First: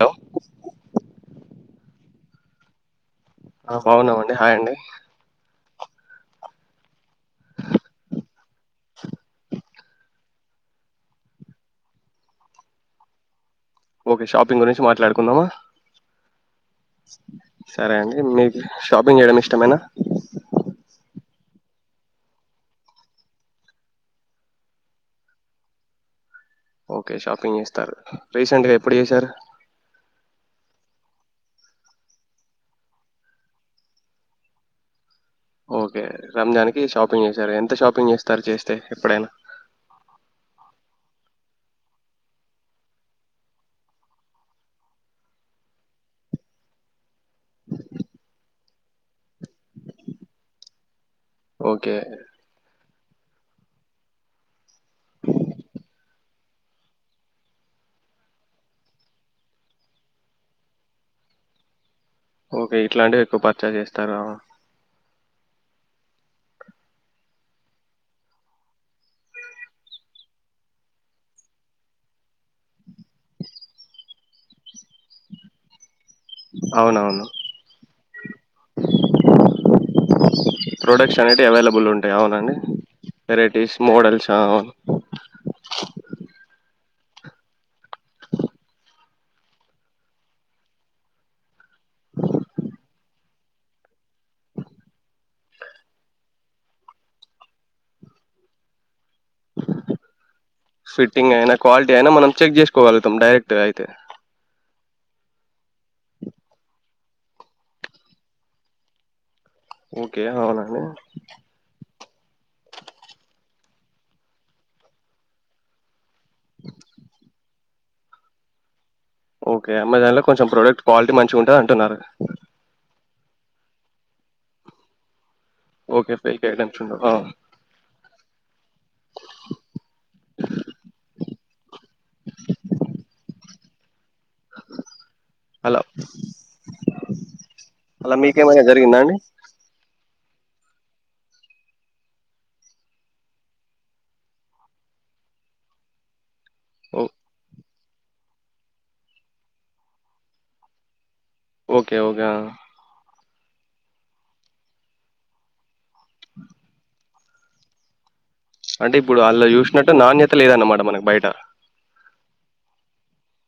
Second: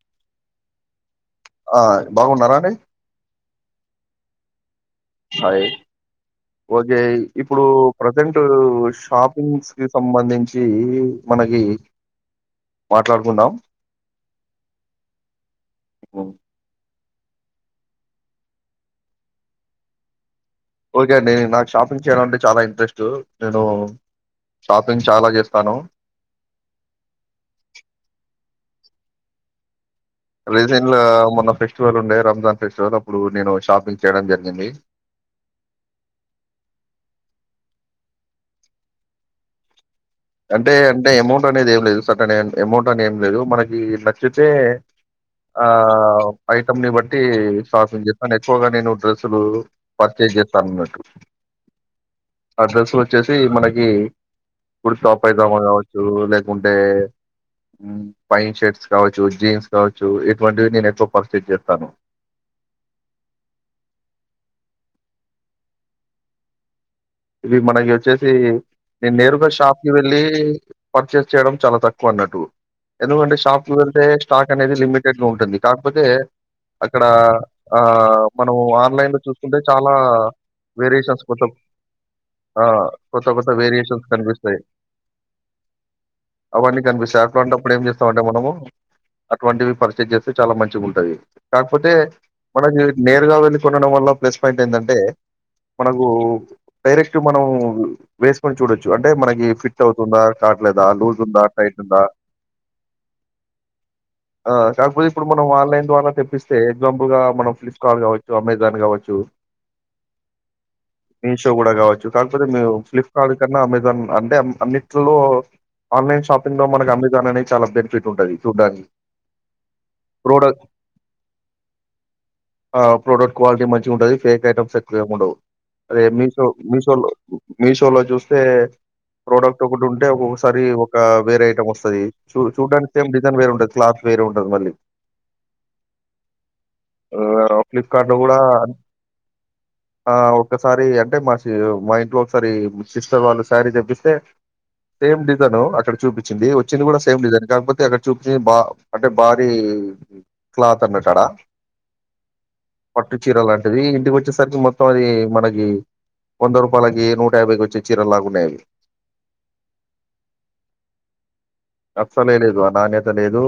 Hello ఆ బాగున్నారా అండి ఆ బాగున్నావండి హాయ్ండి హాయ్ ఓకే ఇప్పుడు ప్రజెంట్ షాపింగ్స్ కి సంబంధించి మనకి మాట్లాడుకుందాం. ఓకే షాపింగ్ గురించి మాట్లాడుకుందామా హ్మ్. సరే అండి మీకు షాపింగ్ చేయడం ఇష్టమేనా ఓకే అండి నేను నాకు షాపింగ్ చేయడం అంటే చాలా ఇంట్రెస్ట్ నేను షాపింగ్ చాలా చేస్తాను. ఎప్పుడూ చేశారు రీసెంట్లో మొన్న ఫెస్టివల్ ఉండే రంజాన్ ఫెస్టివల్ అప్పుడు నేను షాపింగ్ చేయడం జరిగింది. ఓకే రంజాన్నికి షాపింగ్ చేశారు ఎంత షాపింగ్ చేస్తారు చేస్తే ఎప్పుడైనా అంటే అంటే అమౌంట్ అనేది ఏం లేదు సటన్ అమౌంట్ అని ఏం లేదు మనకి నచ్చితే ఆ ఐటం ని బ ట్టి షాపింగ్ చేస్తాను ఎక్కువగా నేను డ్రెస్సులు పర్చేజ్ చేస్తా అన్నట్టు ఓకే ఆ డ్రెస్సులు వచ్చేసి మనకి ఇప్పుడు టాప్ అయితామో కావచ్చు లేకుంటే పైన్ షర్ట్స్ కావచ్చు జీన్స్ కావచ్చు ఇటువంటివి నేను ఎక్కువ పర్చేస్ చేస్తాను ఓకే ఇట్లాంటివి ఎక్కువ పర్చేస్ చేస్తరా ఇవి మనకి వచ్చేసి నేను నేరుగా షాప్ కి వెళ్ళి పర్చేస్ చేయడం చాలా తక్కువ అన్నట్టు ఎందుకంటే షాప్ కి వెళ్తే స్టాక్ అనేది లిమిటెడ్ గా ఉంటుంది కా కాకపోతే అక్కడ అవునవును ఆ మనం ఆన్లైన్ లో చూసుకుంటే చాలా ప్రోడక్ట్స్ వేరియేషన్స్ అనేటివి కొంటాం అవైలబుల్ ఉంటాయి అవునండి ఆ కొత్త కొత్త వెరైటీస్ వేరియేషన్స్ మోడల్స్ ఆ కనిపిస్తాయి అవును అవన్నీ కనిపిస్తాయి అటువంటప్పుడు ఏం చేస్తాం అంటే మనము అటువంటివి పర్చేజ్ చేస్తే చాలా మంచిగా ఉంటాయి కాకపోతే మనకి నేరుగా వె కొనడం వల్ల ప్లస్ పాయింట్ ఏంటంటే మనకు డైరెక్ట్ మనం వేసుకొని చూడొచ్చు అంటే మనకి ఫిట్ అవుతుందా కాట్లేదా లూజ్ ఫిట్టింగ్ ఉందా అయినా టైట్ క్వాలిటీ ఉందా అయినా మనం చెక్ చేసుకోగలుగుతాం డైరెక్ట్ అయితే కాకపోతే ఇప్పుడు మనం ఆన్లైన్ ద్వారా తెప్పస్తే ఎగ్జాంపుల్గా మనం ఫ్లిప్కార్ట్ కావచ్చు అమెజాన్ కావచ్చు ఓకే అవునండి మీషో కూడా కావచ్చు కాకపోతే మము ఫ్లిప్కార్ట్ కన్నా అమెజాన్ అంటే అన్నింటిలో ఆన్లైన్ షాపింగ్ లో మనకి అమెజాన్ అనేది చాలా బెనిఫిట్ ఉంటుంది చూడ్డానికి ఓకే అమెజాన్ లో కొంచెం ప్రోడక్ట్ క్వాలిటీ మంచిగా ఉంటది అంటున్నారు ఆ ప్రోడక్ట్ క్వాలటీ మంచి ఉంటది ఫేక్ ఐటమ్స్ ఎక్కువేం ఉండవు అదే ఓకే మీ ఫేక్ ఐటమ్స్ మీషో ఉండవు లో ఆ, మీషోలో చూస్తే ప్రోడక్ట్ ఒకటి ఉంటే ఒక్కసారి ఒక వేరే ఐటం వస్తు వస్తది చూడానికి ఏమో డిజైన్ వేర ఉంటది క్లాత్ వేరే ఉంటంది మళ్ళీ అలా ఆ ఫ్లిప్కార్ట్ లో అలా కూడా మీకేమైనా జరిగిందా అండి ఆ ఒక్కసారి అంటే మా మా ఇంట్లో ఒకసారి సిస్టర్ వాళ్ళు శారీ తెప్పిస్తే సేమ్ డిజైన్ అక్కడ చూపి వచ్చి వచ్చింది కూడా ఓ సేమ్ డిజైన్ కాకపోతే అక్కడ చూపించేది బా అంటే భారీ క్లాత్ అన్నట్టు ఆడ ఓకే ఓకే పట్టు చీర లాంటిది ఇంటికి వచ్చేసరికి మొత్తం అది మనకి వంద రూపాయలకి యాబై కి వచ్చే చీర లాగా అంటే ఇప్పుడు అళ చూసినట్టు నాణ్యత లేదన్నమాట మనకు బయట అస్సలే లేదు ఆ నాణ్యత లేదు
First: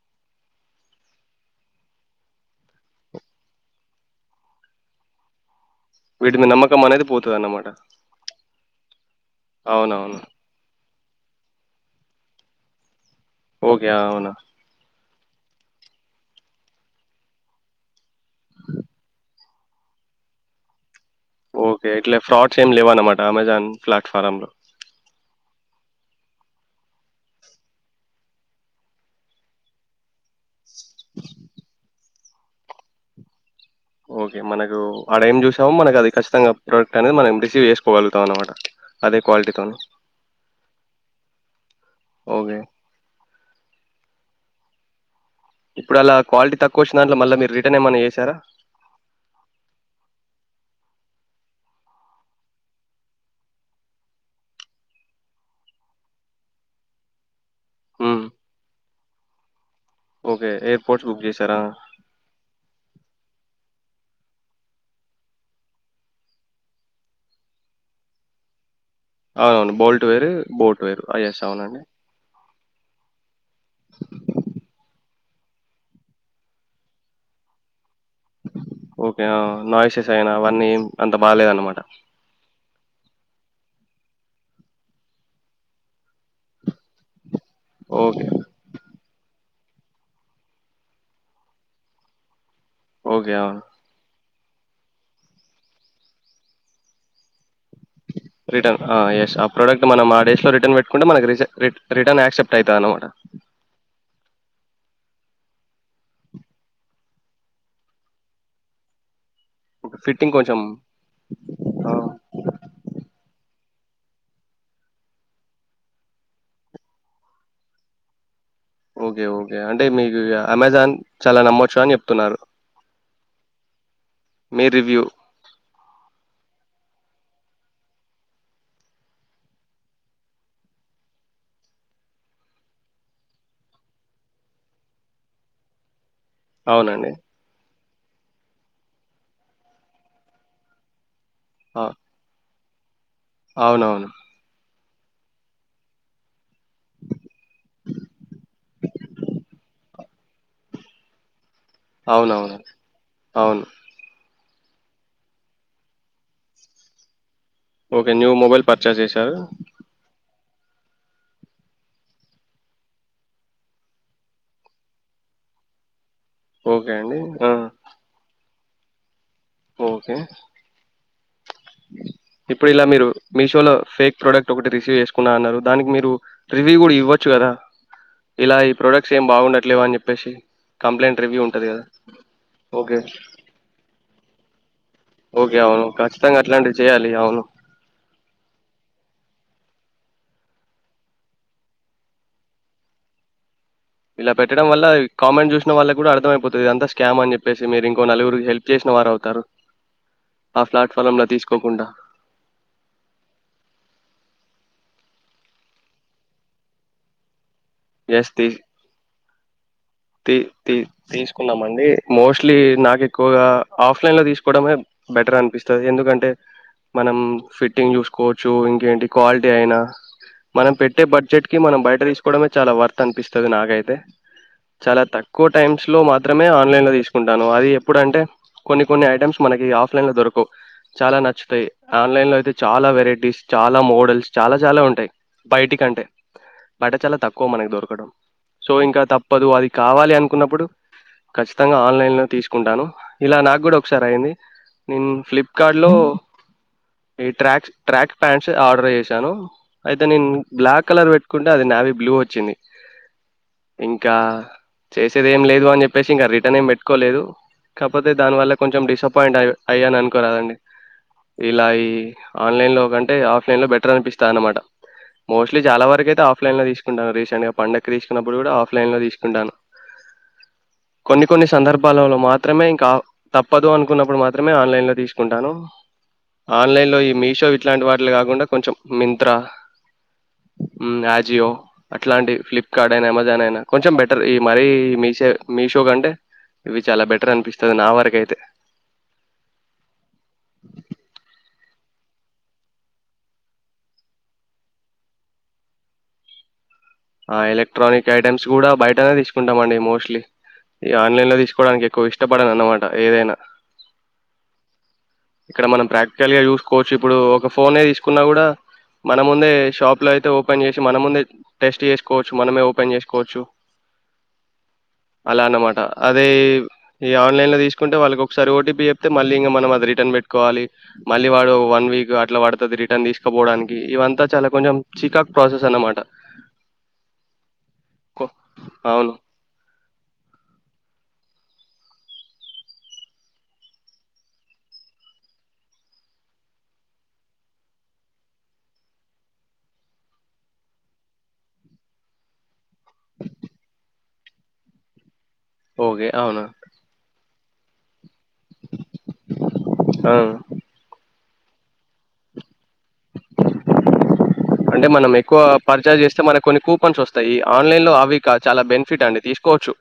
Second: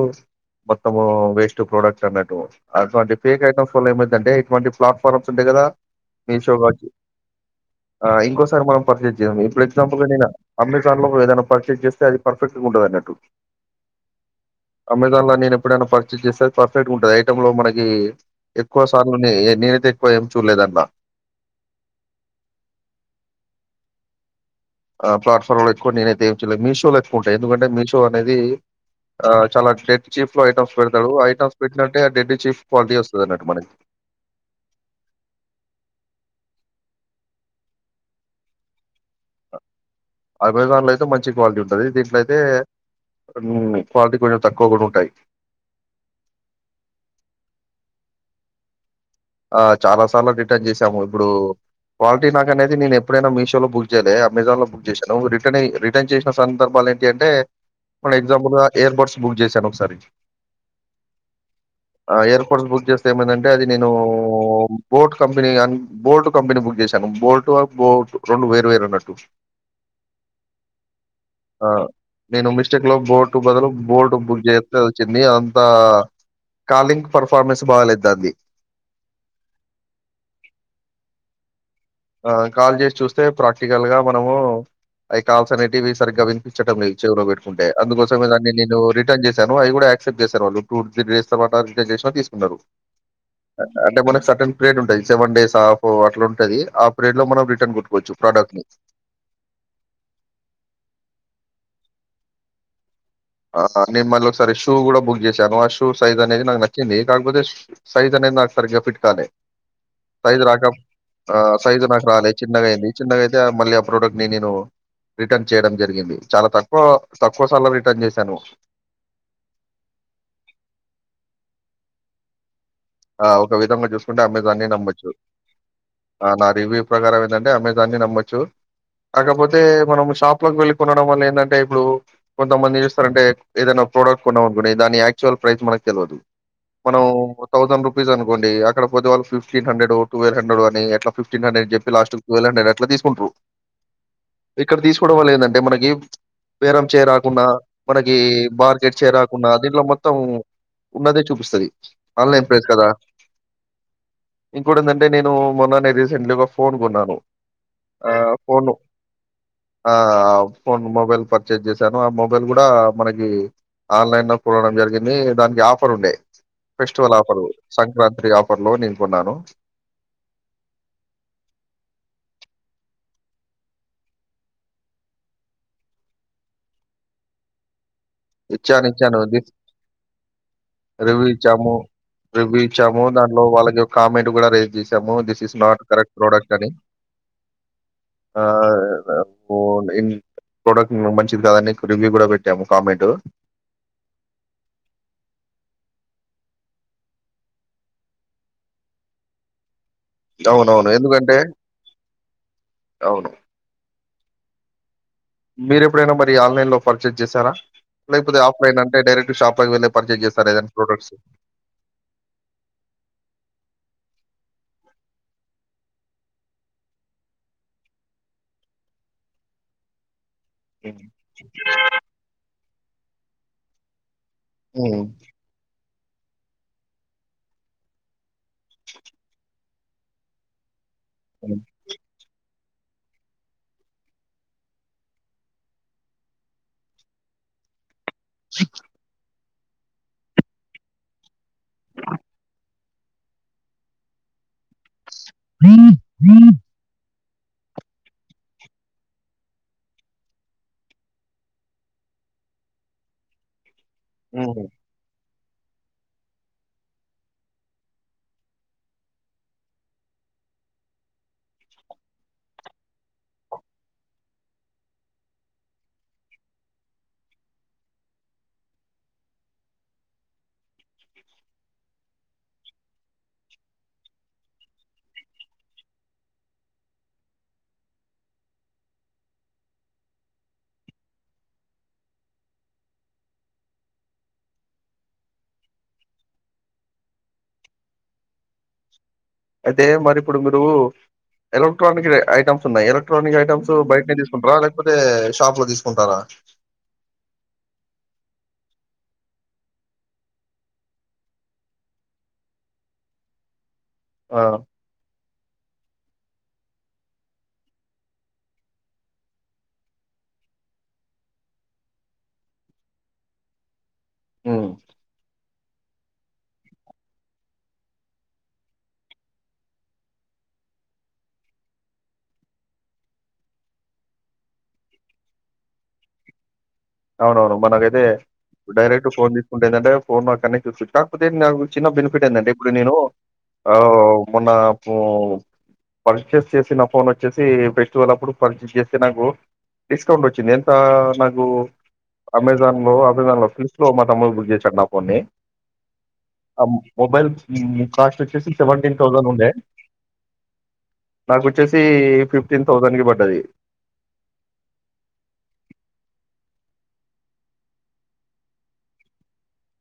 మొత్తము వేస్ట్ ప్రోడక్ట్ అన్నట్టు అటువంటి ఫేక్ ఐటమ్స్ వల్ల ఏమైతదాంటే ఇటువంటి ప్లాట్ఫార్మ్స్ ఉంటాయి కదా వీటి మీద నమ్మకం అనేది పోతది అన్నమాట ఆ ఇంకోసారి మనం పర్చేస్ చేద్దాం ఇప్పుడు ఎగ్జాంపుల్ గా అవునవును నేను అంబే ఏ పర్చ జస్ట్ అది పర్ఫెక్ట్ందట్టు ఓకే అవునా అమెజాన్లో నేను ఎప్పుడైనా పర్చేస్ చేస్తే పర్ఫెక్ట్ ఉంటుంది ఐటంలో మనకి ఎక్కువ సార్ న నేనే త ఎక్కువ ఏం చూడలేదన్నా ఓకే ఎట్ ఫ్రోడ్స్ ఏం లేవాన మ అమెజాన్ ప్లేట్ఫార్ర్మ లో ఆ ప్లాట్ఫామ్ లో ఎక్కువని నేనైతే ఏలేదు మీషోలో ఎక్కువ ఉంటా ఎందుకంటే మీషో అనేది ఆ చాలా గ్రేట్ చీఫ లో ఐటమ్స్ పెడతా ఐమ్స్ పెటినే ఆ డ చీఫ క్వాలిటీ వస్తుంది అన్నట్టు మనకి ఓకే మనకు ఆడ ఏం చూసామో మనకు అది ఖచ్చితంగా ప్రోడక్ట్ అనేది మనం రిసీవ్ చేసుకోగలుగుతాం అనమాట అదే క్వాలిటీతోని అమెజాన్ లో అయితే మంచి క్వాలిటీ ఉంటుంది దీంట్లో అయితే ఓకే క్వాలిటీ కొంచెం తక్కువ కూడా ఉంటాయి ఇప్పుడు అలా క్వాలిటీ తక్కువ వచ్చిన దాంట్లో మళ్ళా మీరు రిటర్న్ ఏమైన్నా చేశారా ఆ చాలా సార్లు రిటర్న్ చేశాము ఇప్పుడు క్వాలిటీ నాకు అనేది నేను ఎప్పుడైనా మీషో లో బుక్ చేయలేదు అమెజాన్ లో బుక్ చేశాను రిటర్న్ రిటర్న్ చేసిన సందర్భాలు ఏంటి అంటే మన ఎగ్జాపుల్గా ఎయిర్ బడ్స్ బుక్ చేశాను ఓకే ఎట్ ఎయిర్పోర్ట్స్ బుక్ చేసారా బు అ నే బోట్ కంపెనీ అ బోటు కంపెనీ బుక్ చేశాను బోటు బోటు రెండు వేరువేరు ఉన్నట్టు అవునవును బోల్ట్ వేరు బోట్ వేరు అస్ ఆ అవునండి నేను లో బోర్టు బదులు బోల్ట్ బుక్ చేస్తేచ్చింది అదంతా కాలింగ్ పర్ఫార్మెన్స్ బాగాలేదు అడి ఓకేనా నాయిసెస్ అయినా అవన్నీ అంత బాగాలేద అనమాట ఆ కాల్ చేసి చూస్తే ప్రాక్టికల్ గా మనము అవి కాల్స్ అనేటివి సరిగ్గా వినిపించడం లేదు చెవులో పెట్టుకుంటే ఓకే. అందుకోసమే దాన్ని నేను రిన్ చేశను అవి కూడా క్సెప్ట్ చేశారు వాళ్ళ టూ త్రీ డేస్ త రిన్ చేసిన తీసుకున్నారు ఓకే. అవును. అంటే పన స ప్లేట్ ఉుది సెవె డస్ హాఫ్ అట్లా ఉంటది ఆ ప్రేట్ లో మనం రిటర్న్ గొట్టుకోవచ్చు ప్రోడక్ట్‌ని. రిటర్న్ ఎస్ ఆ ప్రోడక్ట్ మనం ఆ డేస్ లో రిటర్న్ పెట్టుకుంటే మన రీస ర రటర్న్ ఆక్సెప్ట్వుయితు అన్నమాట ఆ నేను మళ్ళీ ఒకసారి షూ కూడా బుక్ చేశాను ఆ షూ సైజ్ అనేది నాకు నచ్చింది కాకపోతే సైజ్ అనేది నాకు సరిగ్గా ఫిట్ కాలి ఫిట్టింగ్ సైజు కొంచెం రాక ఆ సైజు ఆ! నాకు రాలేదు చిన్నగా అయింది చిన్నగా అయితే మళ్ళీ ప్రోడక్ట్ ని నేను రిటర్న్ చేయడం జరిగింది చాలా తక్కువ తక్కువ సాల రిటర్న్ చేస్ తను ఓకే ఓకే అంటే మీకు అమెజాన్ చాలా నమ్మొచ్చు అని చెప్తున్నారు ఆ ఒక విధంగా చూస్ మీ అమెజాని రివ్యూ నమ్మోచ్చు నా రివ్యూ ప్రకారం ఏందంటే అమెజా ని నమ్మచ్చు కాకపోతే మనం షాప్ లోకి వెళ్ళి కొనడం వల్ల ఏందంటే ఇప్పుడు కొంతమంది చూస్తారంటే ఏదైనా ప్రోడక్ట్ కొన్నాం అనుకుండి దాని యాక్చువల్ ప్రైస్ మనకు తెల్వదు మనం అవునండి. థౌసండ్ రూపీస్ అనుకోండి అక్కడ పోతే వాళ్ళ ఫిఫ్టీన్ హండ్రెడ్, ట్వల్వ హండ్రెడ్ అని అట్లా. ఫిఫ్టీన్ హండ్రడ్ అని ఆ! చెప్పి, లాస్ట్ కి ట్వీల్వ్ హ్రెడ్రెడ్ అన్ అట్లా దీస్ అవునవును ఇక్కడ తీసుకోవడం వల్ల ఏందటే మనకి బేరం చే రాకుండా మనకీ మార్కెట్ చే రాకుండా దీంట్లో మొత్తం ఉన్నదే చూపిస్తది ఆన్‌లైన్ అవునవును అవును ఇంకోటి ఏందంటే నేను మొన్ననే రీసెంట్గా ఫోన్ కొన్నాను ఓకే న్యూ మొబైల్ పర్చేస్ చేశారు ఆ ఫోన్ మొబైల్ పర్చేస్ చేశాను ఆ మొబైల్ కూడా మనకి ఆన్లైన్ లో కొనడం జరిగింది దానికి ఆఫర్ ఉండే ఓకే ఫెస్టివల్ అండి. ఆఫర్ ఆ! సంక్రాంతి ఆఫ్ అప్పట్లో నేన్ కొన్నాను ఓకే. ఇప్పుడు ఇలా మీరు మీషో లో ఫేక్ ప్రోడక్ట్ ఒకటి రిసీవ్ చేసుకున్నా అన్నారు దానికి మీరు రివ్యూ కూడా ఇవ్వచ్చు గదా ఇలా ఈ ఇచ్చాను ప్రొడక్ట్స్ ఇచ్చాను ఏం బాగుండట్లేవు అని చెప్పేసి కంప్లైంట్ రివ్యూ ఉంటది ఇచ్చాము కదా రివ్యూ ఓకే ఇచ్చాము దాంట్లో వాళ్ళకి ఒక కామెంట్ కూడా రేస్ జెస్ ము దిస్ ఇస్ ఓకే నాట్ అవును కరెక్ట్ ఖచ్చితంగా ప్రోడక్ట్ అని అట్లాంటివి చేయాలి అవును పో ఇం ప్రోడక్ట్ మంచిది కాదని నీకు రివ్యూ కూడా పెట్టాము కామెంట్ హలో ఇలా పెట్టడం వల్ల కామెంట్ చూసిన వాళ్లక కూడా అర్థమయిపోతది ఇదంతా స్కామ్ అని చెప్పేసి మీరు ఇంకో నలుగురికి హెల్ప్ చేసిన వారు అవుతారు ఆ అవునవును ప్లాట్ఫామ్ లో ఎందుకంటే తీసుకోకుండా అవును మీరు ఎప్పుడైనా మరి ఆన్లైన్ లో పర్చేస్ చేశారా ఎస్ లేకపోతే తీ ఆఫ్లైన్ అంటే డైరెక్ట్ షాప్ ప తీ తీ తీసుకున్నామండి మోస్ట్లీ నాకు ఎక్కువగా ఆఫ్లైన్లో తీసుకోవడమే బెటర్ అనిపిస్తది, ఎందుకంటే మనం ఫిట్టింగ్ చూసుకోవచ్చు ఇంకేంటి క్వాలిటీ అయినా మనం ఉమ్ పెట్టే బడ్జెట్కి మనం బయట తీసుకోవడే చాలా వర్త్ అనిపిస్తది నాకైతే చాలా ఉమ్ తక్కువ టైమ్స్ లో మాత్రమే ఆన్లైన్ లో తీసుకుంటాను, అది ఎప్పుడంటే కొన్ని కొన్ని ఐటమ్స్ మనకి ఆఫ్లైన్ లో దొరకవు చాలా నచ్చుతాయి ఆన్లైన్ లో అయితే చాలా వెరైటీస్ చాలా మోడల్స్ చాలా చాలా ఉంటాయి బయటకంటే బయట చాలా తక్కువ మనకు దొరకడం సో ఇంకా తప్ పదువాది కావాలి అనుకున్నప్పుడు ఖచ్చితంగా ఆన్లైన్ లో తీసుకుంటాను ఇలా నాకు కూడా ఒకసారి అయింది. నేను ఫ్లిప్కార్ట్ లో ఈ ట్రాక్స్ ట్రాక్ ప్యాంట్స్ ఆర్డర్ చేశాను అయితే నేను బ్లాక్ కలర్ పెట్టుకుంటే అది నావీ బ్లూ వచ్చింది ఇంకా ఉమ్ చేసేది ఏం లేదు అని చెప్పేసి ఇంకా రిటర్న్ ఏం పెట్టుకోలేదు, కాపోతే దానివల్ల కొంచెం డిసప్పాయింట్ అయ్ అయ్యాను అనుకోరాదండి, ఇలా ఈ ఆన్లైన్లో కంటే ఆఫ్లైన్ బెటర్ అనిపిస్తా అన్నమాట మోస్ట్లీ చాలా వరకు అయితే ఆఫ్లైన్లో తీసుకుంటాను, రీసెంట్గా పండక్కి తీసుకున్నప్పుడు కూడా ఆఫ్లైన్ లో తీసుకుంటాను. కొన్ని కొన్ని సందర్భాలలో మాత్రమే ఇంకా తప్పదు అనుకున్నప్పుడు మాత్రమే ఆన్లైన్ లో తీసుకుంటాను ఆన్లైన్ లో ఈ మీషో ఇట్లాంటి వాటిలు కాకుండా కొంచెం మింత్రా ఆజియో అట్లాంటి ఫ్లిప్కార్ట్ అయినా అమెజాన్ అయినా కొంచెం బెటర్ మరీ మీషో మీషో కంటే ఇవి చాలా బెటర్ అనిపిస్తుంది నా వరకైతే అదే మరి ఇప్పుడు మీరు ఎలక్ట్రానిక్ ఐటమ్స్ ఉన్నాయి ఎలక్ట్రానిక్ ఐటమ్స్ బయటనే తీసుకుంటారా లేకపోతే షాప్ లో తీసుకుంటారా ఆ ఎలక్ట్రానిక్ ఐటెమ్స్ కూడా బయటనే తీసుకుంటామండి మోస్ట్లీ ఈ ఆన్లైన్ లో తీసుకోవడానికి ఎక్కువ ఇష్టపడను అన్నమాట ఏదైనా ఆ ఇక్కడ మనం ప్రాక్టికల్గా చూసుకోవచ్చు ఇప్పుడు ఒక ఫోనే తీసుకున్నా కూడా మనముందే షాప్లో అయితే ఓపెన్ చేసి మనముందే టెస్ట్ చేసుకోవచ్చు మనమే ఓపెన్ చేసుకోవచ్చు ఉమ్ అలా అన్నమాట అదే ఈ ఆన్లైన్ లో తీసుకుంటే వాళ్ళకి ఒకసారి ఓటీపీ చెప్తే మళ్ళీ ఇంకా మనం అది రిటర్న్ పెట్టుకోవాలి మళ్ళీ వాడు వన్ వీక్ అట్లా పడుతుది రిటర్న్ తీసుకోపోవడానికి ఇవంతా చాలా కొంచెం చికాకు ప్రాసెస్ అనమాట అవునవును మనకైతే డైరెక్ట్ అవును. ఫోన్ తీసుకుంటే ఏంటంటే ఫోన్ అక్కడనే చూసుకోచ్చు కాకపోతే నాకు చిన్న బెనిఫిట్ ఏందంటే ఇప్పుడు నేను మొన్న పర్చేస్ చేసిన ఫోన్ వచ్చేసి ఫెస్టివల్ అప్పుడు పర్చేస్ చేస్తే నాకు డిస్కౌంట్ వచ్చింది ఎంత నాకు అమె జాన్ లో అమెజాన్ లో తమ్ముడు బుక్ చేశాడు నాఫోన్ నీ ఓకే. అవునా? ఆ మొబైల్ ఊహు కాస్ట్ వచ్చేసి సెవెంటీన్ థౌజండ్ ఉండే ఆ! నాకు వచ్చేసి ఫిఫ్టీన్ అంటే మనం ఎక్కువ పర్చేస్ చేస్తే మన కొన్ని కు పన్స్ వస్తాయి ఆన్లైన్ లో అవి చాలా బెనిఫిట్ అండి తీసుకోవచ్చు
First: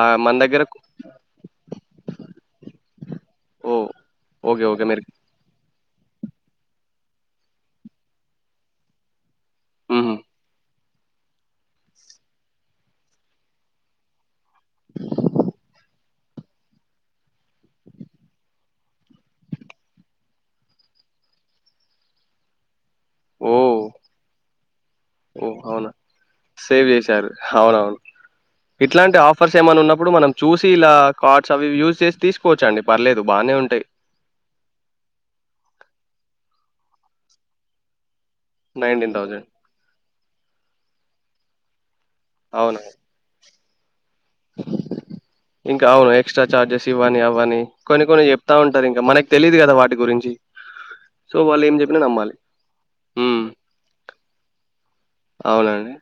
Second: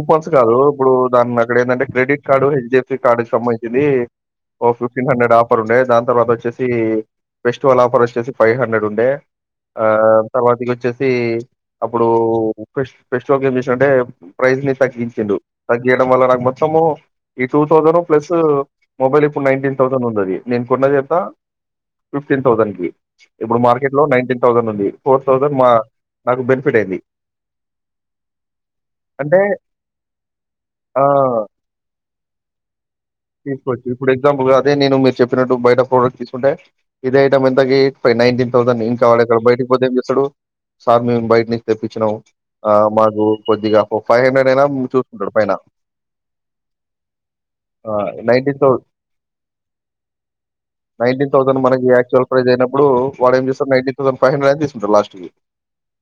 ఆహ్, మన కాదు దగ్గర ఇప్పుడు దాన్ని అక్కడ ఏంటంటే క్రెడిట్ కార్డు హెచ్డడిఎఫ్సి కార్డు కి సంబంధించింది ఓహ్! ఓకే. ఓ ఓకే. మీరు ఫిఫ్టీన్ హండ్రెడ్ ఆఫర్ ఉండే దాని తర్వాత వచ్చేసి ఫెస్టివల్ ఆఫర్ వచ్చేసి ఫైవ్ హండ్రెడ్ ఉండే ఆ హుహు. తర్వాతికొచ్చి ఆది అప్పుడు ఫెస్ట్ ఫెస్టివల్కి ఏం చేసినంటే ప్రైజ్ ని తగ్గించిండు తగ్గియడం వల్ల నాకు మొత్తము ఈ టూ థౌసండ్ ప్లస్ మొబైల్ ఇప్పుడు నైన్టీన్ థౌసండ్ ఉందది నేను కొన్నదెంత ఫిఫ్టీన్ థౌసండ్ కి ఇప్పుడు ఓహ్! మార్కెట్ లో నైన్టీన్ థౌసండ్ ఉంది ఫోర్ థౌసండ్ ఓహ్! మా అవునా? నాకు బెనిఫిట్ సేవ్ అయింది చేశారు. ఫర్స్ ఏమన్నా ఉప్పుడు మనం చూసి ఇలా ఆ కార్డ్స్ అవి యూజ్ చేసి తీసుకోవచ్చండి పర్లేదు బానే ఉంటాయి తీసుకోవచ్చు ఇప్పుడు ఎగ్జాంపుల్గా అదే నేను మీరు చెప్పినట్టు బయట ప్రోడక్ట్ తీసుకుంటే ఇదే ఐటమ్ ఎంతక ఫరి నైన్టీన్ థౌసండ్ ఇం నైన్టీన్ కావాల ఎక్కడ థౌజండ్ బయట పోతేేం చేసడు సార్ మేం బయట్నుంచి తెప్పి ను ఆ అవును మాకు కొద్దిగా ఫైవ్ హండ్రెడ్ అయినా చూసుకుంటాడు పైన ఇంకా అవును ఎక్స్ట్రా చార్జెస్ ఇవ్వని అవ్వని. ఆ నైన్టీన్ థౌ వాటి గురించి నైన్టీన్ సో థౌసండ్ వాళ్ళు ఏం మనకి చెప్పినా యాక్చువల్ నమ్మాలి ప్రైజ్ అయినప్పుడూ వాడు హ్మ్ ఏం చేస్తాడు నైన్టీన్. థౌసండ్ ఫైవ్ హండ్రెడ్ అయినతీస్ ద లాస్ట్ కి, అవునండి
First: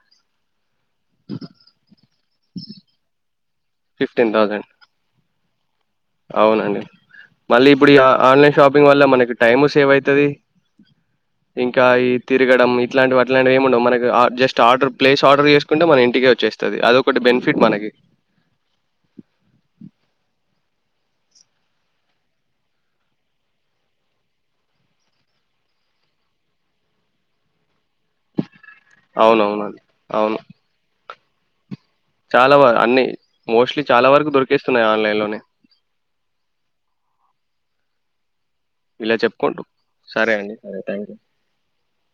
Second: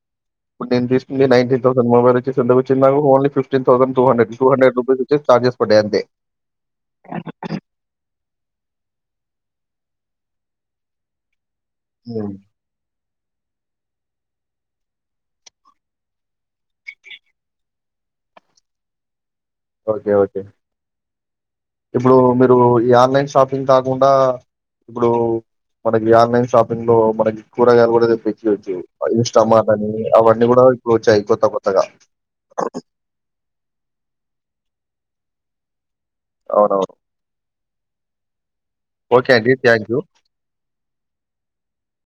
ఇప్పుడు నేను తీస్కుంది నైన్టీన్ థౌసండ్ మొబైల్ ఒచ్చేసి ఎంతకొచ్చింది నాకు only fifteen thousand two hundred fifteen కి టూ థౌజండ్ హండ్రెడ్ రూపీస్ ఒచ్చి చార్జెస్ పడ్డయ్ అంతే. అవునండి మల్లీ ఇప్పుడు ఈ ఆ ఆన్లైన్ షాపింగ్ వల్ల మనకి టైము సేవ్ అయితది. ఇంకా ఈ హ్మ్. తిరగడం ఇ అట్లాంటివి అట్లాంటివి ఏముండవు, మనకి ఆ జస్ట్ ఆర్డర్ ప్లేస్ ఆర్డర్ చేస్కుంటే మన ఇంటికే వచ్చేస్తది అదొకటి బెనిఫిట్ మనకి. ఓకే ఓకే, ఇప్పుడూ మీరూ ఈ ఆన్లైన్ షాపింగ్ కాకుండా ఇప్పుడూ మనకీ ఆన్లైన్ షాపింగ్ లో మనకి కొ రగాయలు గూడా తెప్పిచ్చచ్చు, అ ఇన్స్టామార్ట్ అవునవునండి అనీ అవన్ని గుడా ఇప్పుడు వచ్చాయి కొ చాలవ అన్నీ మోస్ట్లీ చాలా వరకు దొరు కేస్తున్నాయి ఆన్లైన్ లోనే. అవునవును. ఇలా ఓకే అండి. చెప్పుకుంటు థాంక్యూ. సరేఅండి. Thank you.